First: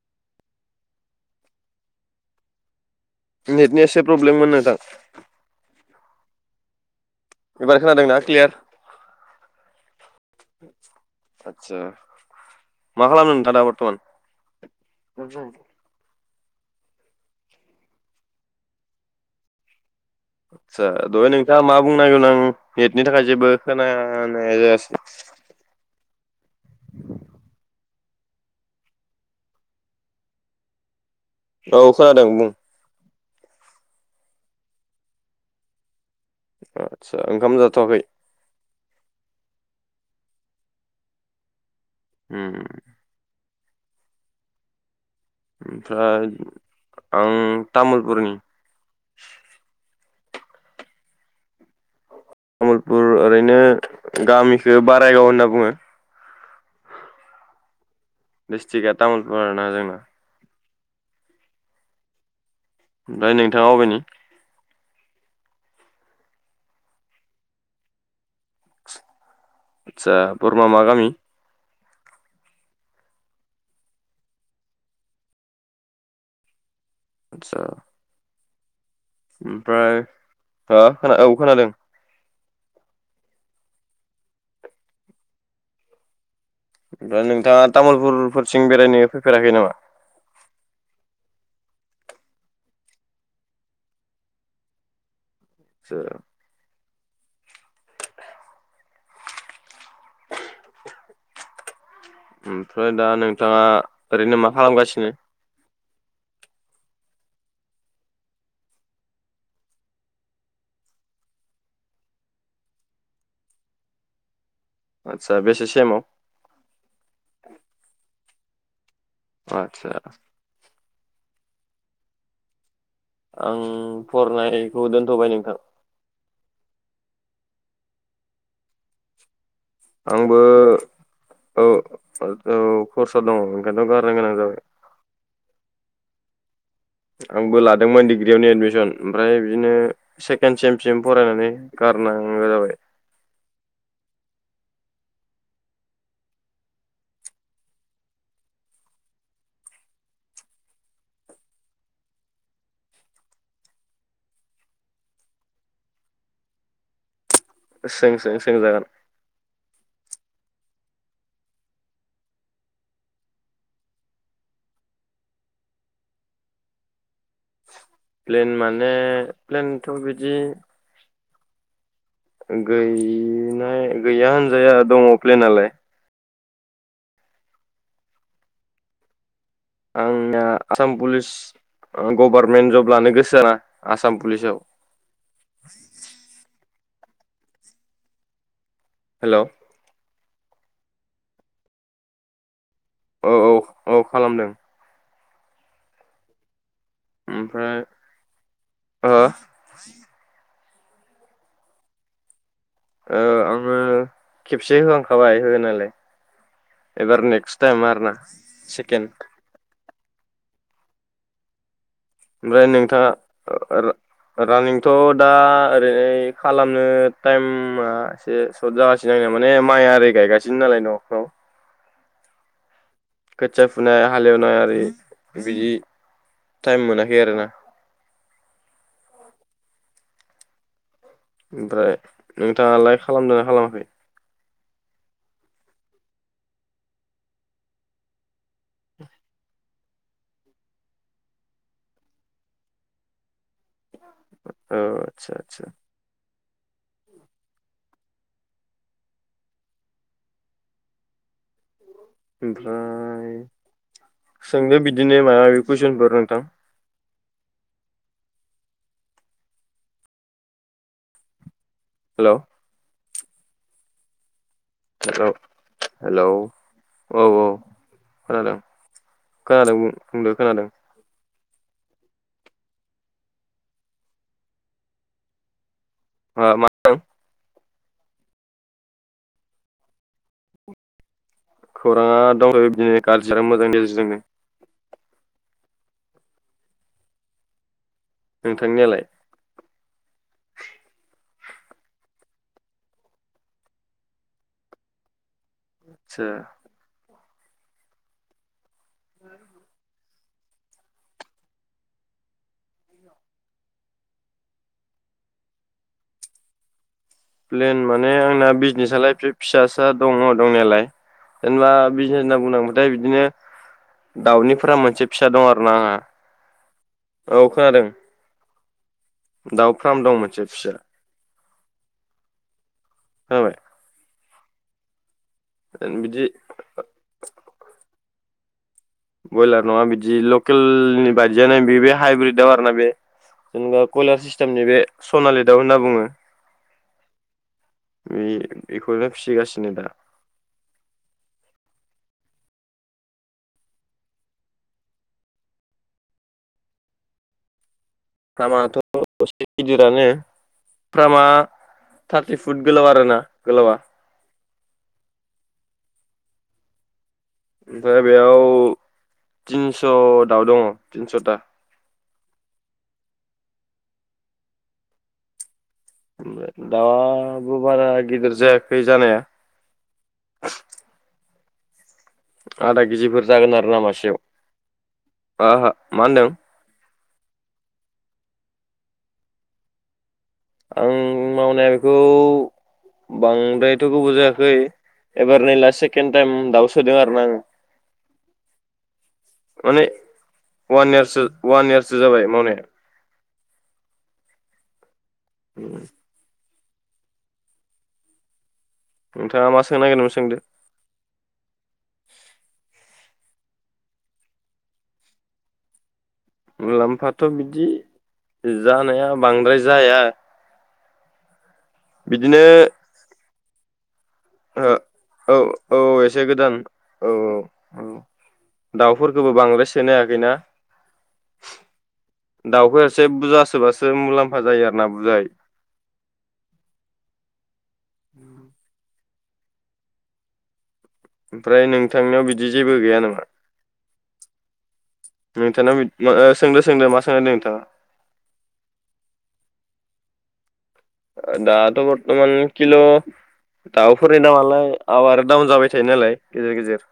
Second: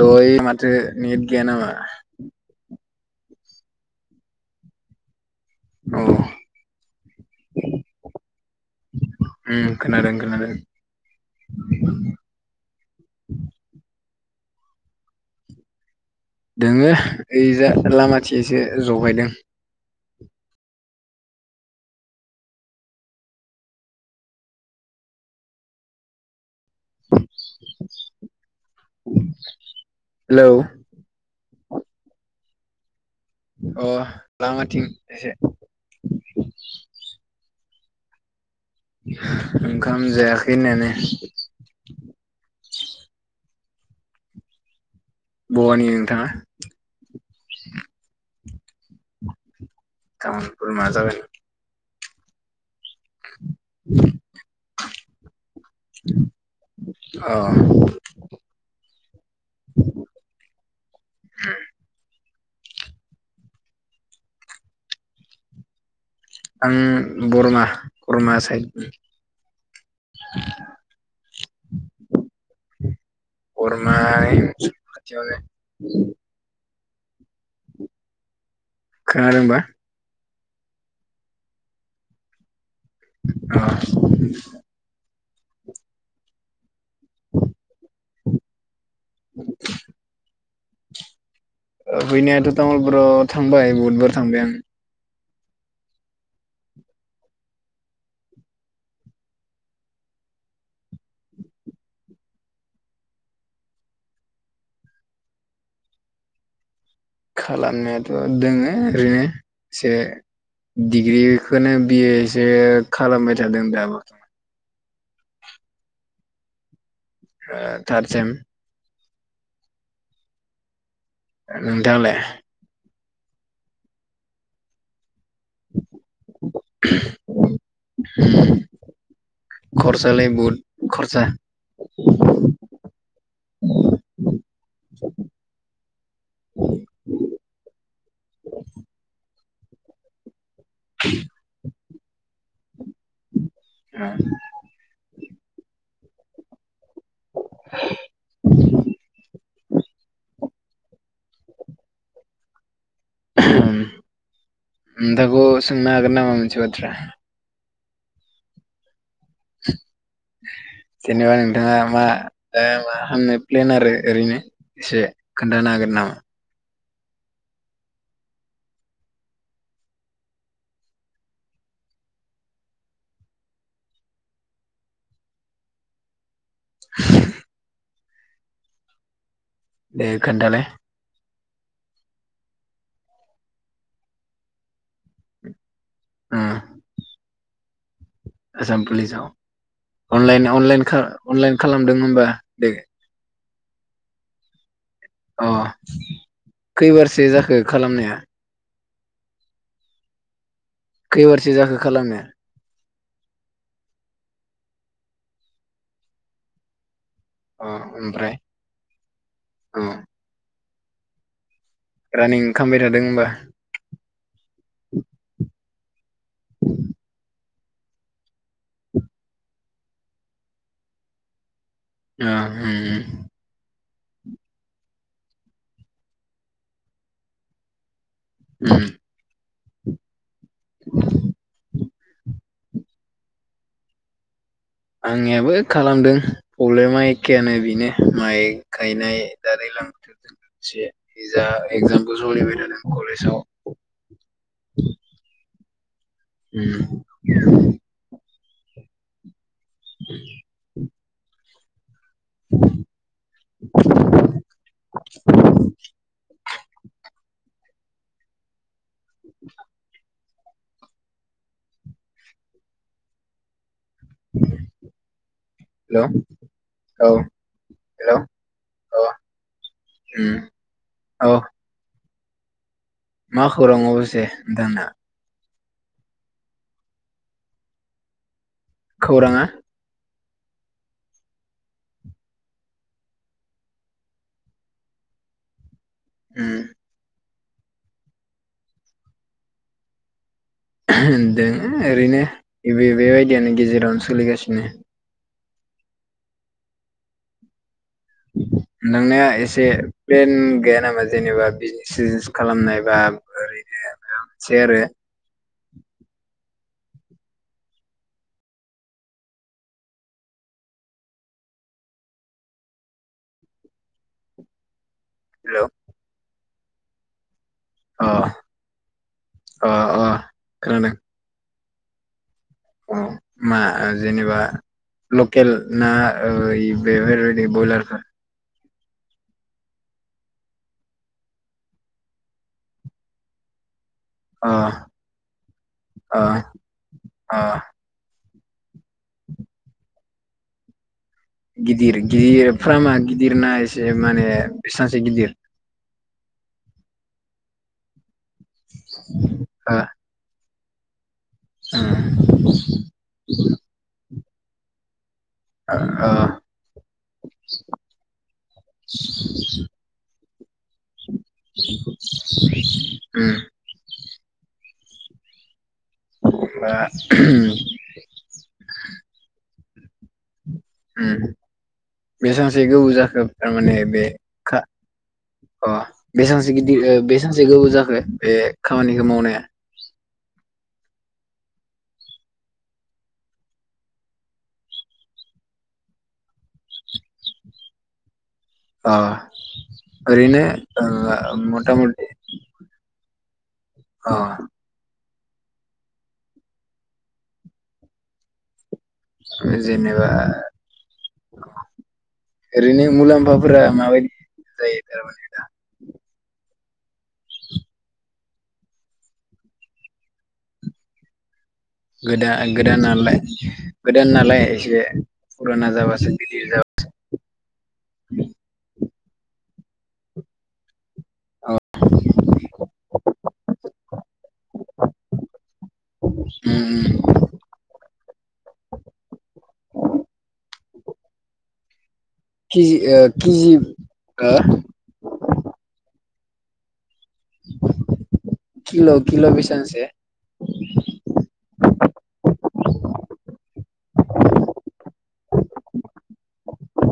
दय माथो निट गैया नामा? नेटनि एसे प्रब्लेममोन नोंथां। अ। एबार खोनादोंनाा क्लियार उम खोनादों खोनादों आतसा मा खालामदों नोंथां दा बर्थमान? [unintelligible] दोंङो ओइजा लामाथिंसो जफैदों। आतसा दहाय नोंथाङा मा बुंनांगोन आं नेटनि थाखाय जेबो खोनानाय जायासै। हेलौ। औ खोनादों बुं। अ लङाथिं एसे। आतसा ओंखाम जा थ'आखै ओंखाम जायाखै होनायानो। उम्म। बहानि ओमफ्राय नोंथाङा आं तामुलपुरनि। तामुलपुर मा जायगानि? तामुलपुर ओरैनो गामिखौ बारायगाव होनना बुङो। अ। डिस्ट्रिक्टआ तामुलपुर आरोना जोंना। उम ओमफ्राय नोंथाङा अबेनि आं बरमा बरमा साइदनि आतसा बरमा मा गामि। बरमा मुसुलपुर खाथियाव जायो। आतसा खोनादोंबा ओमफ्राय खोना औ खोनादों। [unintelligible] ओमफ्राय नोंथाङा तामुलपुरफोरथिं बेरायनो फैफेराखै नामा। फैनायाथ' तामुलपुरावआव थांबाय बहुदबार थांबाय आं। आतसा [unintelligible] ओमफ्राय दा नोंथाङा ओरैनो मा खालामगासिनो। खालामनायाथ' दोङो ओरैनो एसे डिग्रिखौनो बिएसो खालामबाय थादों दाबो। आतसा बेसे सेमाव थारदसेम। आतसासा नोंथाङालाय। आं फरायनायखौ दोनथ'बाय नों थां [unintelligible] खरसालाय आंबो बहुद खरसा औ औ खरसा दङ ओंखायनोथ' आं गारनो गोनां जाबाय। आंबो लादोंमोन डिग्रियावनो एडमिसन ओमफ्राय बिदिनो से खेन सेमसिम फरायनानै गारनांगौ जाबाय। औ [inaudible] नोंथांखौ सोंनो हागोन नामा मोनसे बाथ्रा सों सों सों जागोन जेनेबा नोंथाङा मा मा खामनो प्लेन आरो ओरैनो एसे खोन्थानो हागोन नामा प्लेन माने प्लेनथ' बिदि गैनाय गैया होनजाया दङ प्लेनलाय [inaudible] दे आंना खोन्थालाय आसाम पुलिस गभारमेन्ट जब लानो गोसोआ ना आसाम पुलिसाव उम आसाम पुलिस आव हेल' औ अनलाइन अनलाइन खा अनलाइन खालामदों होमबा। [unintelligible] औ औ औ खालामदों अ खैबारसो जाखो ओमफ्राय खालामनाया ओ खैबारसो जाखो खालामनाय औ आंङो खेबसे होखांबाय होनायलाय एबार नेक्स्ट अ टाइम आर ना ओमफ्राय सेकेन्ड अ रानिं ओमफ्राय खालामबाय थादों नोंथाङा होमबा रानिंथ दा बे खालामनो टाइम एसे सर्ट जागासिनो दंया माने माइआरि ओै गायगासिनो नालाय नफोराव अ ओम ओम खोथिया फुनाय हालेवनाय आरि बिदि टाइम मोनाखै आरोना उम [unintelligible] ओमफ्राय नोंथाङालाय खालामदों ना खालामाखै आंनियाबो खालामदों प्रब्लेमा एखेयानो बेनो माइ गायनाय दा दैलां बोथोरजों लोगोसे जा एगजामबो सोलिबाय थादों कलेजाव औ आतसा आतसा उम [unintelligible] ओमफ्राय सोंदो बिदिनो माबा माबि कुइसनफोर नोंथां हेलौ हेलौ हेलौ औ औ हेलौ खोनादों औ खोनादों बुंदों उम खोनादों औ मा खौरां अबसेजे नोंथांना ओ मा होनो खौरांङा खौरांङा दंसै बिदिनो गाज्रि जों मोजां गेजेरजोंनो उम नोंथांनियालाय ओहम दों ओरैनो बेबायदियावनो गेजेरावनो सोलिगासिनो आतसा नोंनिया एसे प्लेन गैया नामा जेनेबा बिजनेस सिजनेस खालामनाय बा ओरैनो माबा मोनसे आरो प्लेन माने आंना बिजनेसालाय फे फिसासा दंङ दंनायालाय जेनेबा बिजनेस होनना बुंनांबाथाय बिदिनो दाउनि फ्राम मोनसे फिसा दं हेलौ आरो ना आंहा औ खोनादों अ अ दाउ फ्राम अ दं मोनसे फिसा खोनादों अ खोनाबाय मा जेनेबा लकेल ना बिदि ओय बेफोरबादि ब्रयलारफोर बयलार नङा बिदि लकेलनि बायदियानो बि बे हाइब्रिद दाउ आरोना बे जेनेबा कयलार अ सिस्टेमनि बे सनालि दाउ होनना बुङो। अ अ बे बेखौनो फिसिगासिनो दा। गिदिर गिदिर फ्रामा गिदिरना एसे माने बेसेबांसो गिदिर? फ्रामाथ' [unintelligible] एसे ओ गिदिरानो। फ्रामा ओ थारटि फुट गोलाव आरोना गोलावा। ओ। ओमफ्राय बेयाव तिनस' दाव‌ दङ' थिनस'था। उम। [unintelligible] बा दाबो उम बारा गिदिर जायाखै जानाया। बेसांसो आधा गोबाव जाखो केजिफोर जागोन आरो थारमाने ना बे मासेयाव खा आहा अह मा होनदों बेसांसो गिदिर ओ बे मासे गोबाव जाखो बे खामानिखौ मावनाया? आं मावनाया बेखौ बांद्रायथ' गोबाव जायाखै एबार नै लास्ट सेकेणड टाइम दाउ सोदों आरोना आङो। अह माने ओरैनो वान उम इयारसो ओ वान मथा इयारसो मथि जाबाय मावनाया अह। उम। नोंथाङा ओ‌ मा सोंनो जेन'बा नागिरदोंमोन सोंदो ओरैनो मुलाम्फा फोरा माबायदि जायो थारमाने? मुलाम्फाथ' बिदि जानाया बांद्राय जाया। गोदा बिदिनो गोदानालाय? ओ औ औ जाबासो एसे गिदिर गोदान जाबा औ औ औ दावफोरखौबो बांद्राय सिनायाखैना? दावखौ एसे बुजा सोबासो बो मुलाम्फा जायो आरो ना बुजाय। उम। ओमफ्राय नों खिजि ओ खिजि ओ मा ओ सोंदो सोंदो मा सोंनो नागिरदों नोंथाङा किल किल बिसांसे? [unintelligible] ओ दाथ' बरथ'मान किल दावफोरनि दामालाय आफ आरो दाउन जाबाय थायो नालाय गेजेर गेजेर।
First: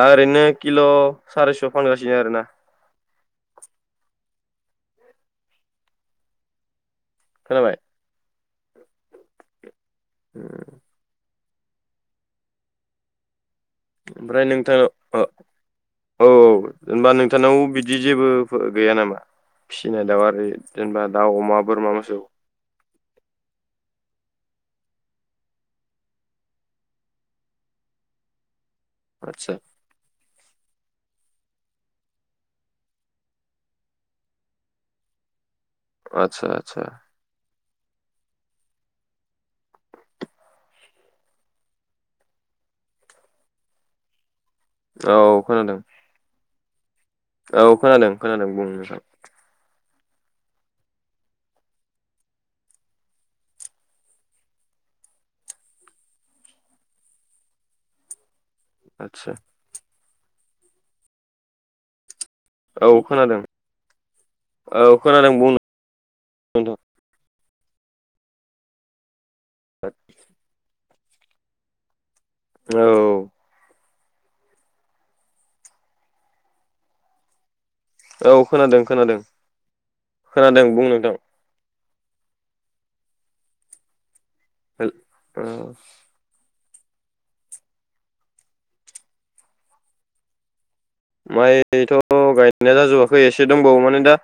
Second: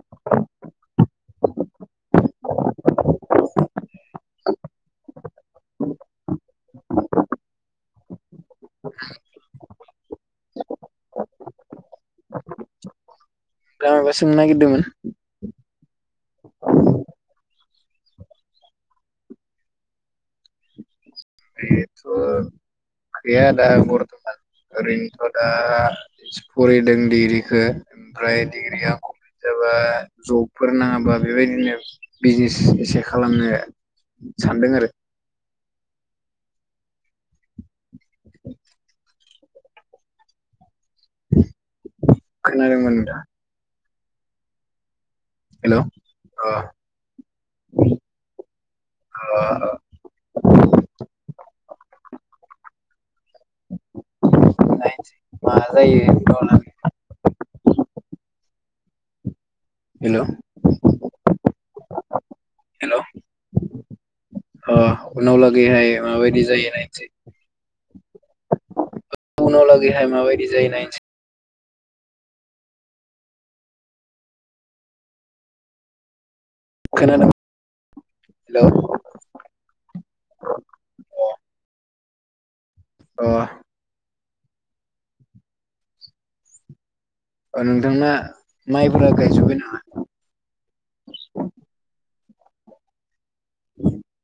दा ओरैनो किल सारिस' फानगासिनो आरोना। खोनाबाय? उम। थाङा माबा सोंनो ओमफ्राय नोंथां नागिरदोंमोन? औ औ होनबा नोंथांनाव बिदि जेबो गैया नामा फिसिनाय दाउ आरो जेनेबा दाउ अमा [unintelligible] बोरमा मोसौ ओरैनोथ' दा फरायदों डिग्रिखौ ओमफ्राय डिग्रिआ कमप्लेट आदसा जाबा जब फोर नाङाबा बेबायदिनो बिजनेस एसे खालामनो सानदों आरो आदसा आदसा। [unintelligible] खोनादोंमोन नोंथाङा? औ खोनादों। अह औ खोनादों खोनादों बुं नोंथां। अ [unintelligible] [unintelligible] आदसा हेलौ औ हेलौ खोनादों ओ औ खोनादों उनाव बुं लागैहाय माबायदि जायो नोंथां नायनोसै। उनाव लागैहाय माबायदि जायो नायसै। औ खोनादों औ हेलौ खोनादों खोनादों खोनादों बुं नोंथां। अह हेलौ ओ ओ नोंथांना माइफोरा गायजुबबाय नामा? माइथ' गायनाया जाजोबा बै एसे दंबावो माने दा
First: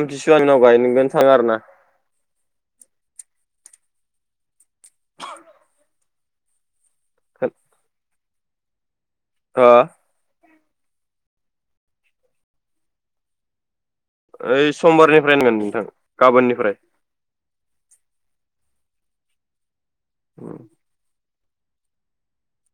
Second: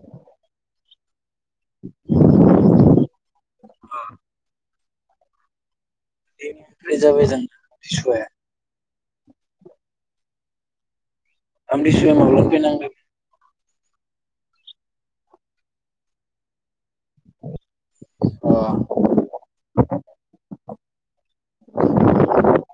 आमथिसुवानि उनाव गायनांगोन। थांगार ना औ [unintelligible] दोनै जाबाय दां आमथिसुवाया। हा आमथिसुवाया माब्लानिफ्राय नांगोन? ओइ समबारनिफ्राय होनगोन नोंथां गाबोननिफ्राय अ [unintelligible] [unintelligible]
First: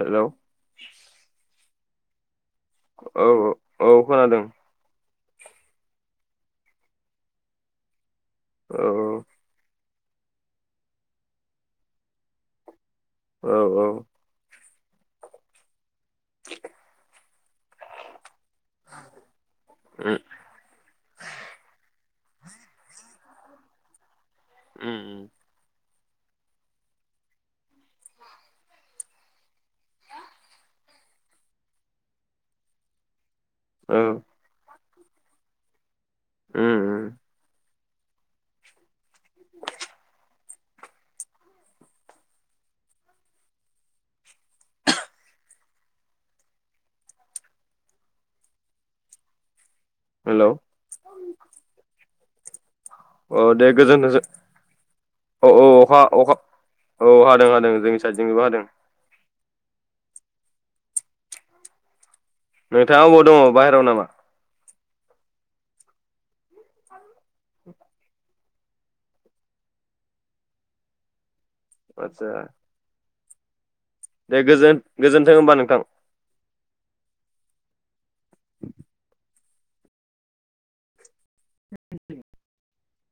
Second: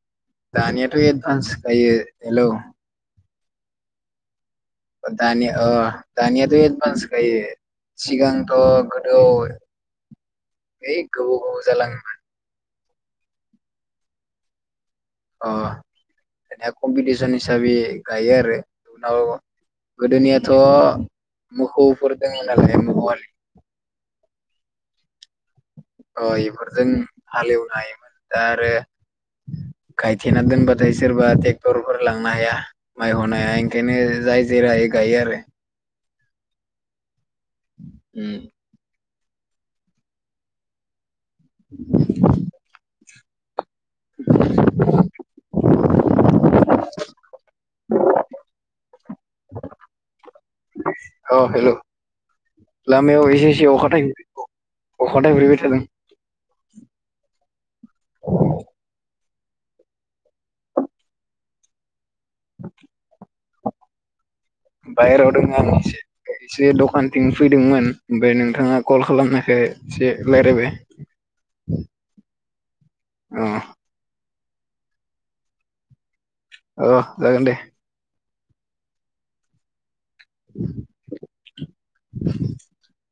हेलौ दानियाथ' एडभान्स जायो हेलौ औ औ औ खोनादों। दानिया अ दानियाथ एक मास गायो। सिगांथ' औ गोदौ ऐ गोबाव गोबाव जालाङोमोन। औ औ। अ कम्पिटिसन हिसाबै गायो आरो। नाव उम गोदोनियाथ' मोखुब। [unintelligible] उम। अ इफोरजों हालेवनो हायोमोन दा आरो गायथेना दोनबाथाय सोरबा टेक्टरफोर लांनो हाया माइ औ [unintelligible] [unintelligible] गायो आरो। उम। उम। [unintelligible] [unintelligible] [unintelligible] हेलौ। अ हेलौ। औ दे गोजोनथोंस अखा औ थाइफ्रिबाय औ थादों अखा अखा औ हादों हादों जोंनि साइदजोंबो हादों। नोंथाङा अबाव दङ बाह्रायाव नामा? बायहेरायाव दङ आं एसे एसे दखानथिं फैदोंमोन। ओमफ्राय नोंथाङा कल खालामनायखौ एसे रायलायबाय। आतसा। अ। दे गोजोन-गोजोन्थों होमबा नोंथां। अ जागोन दे। [unintelligible] [unintelligible]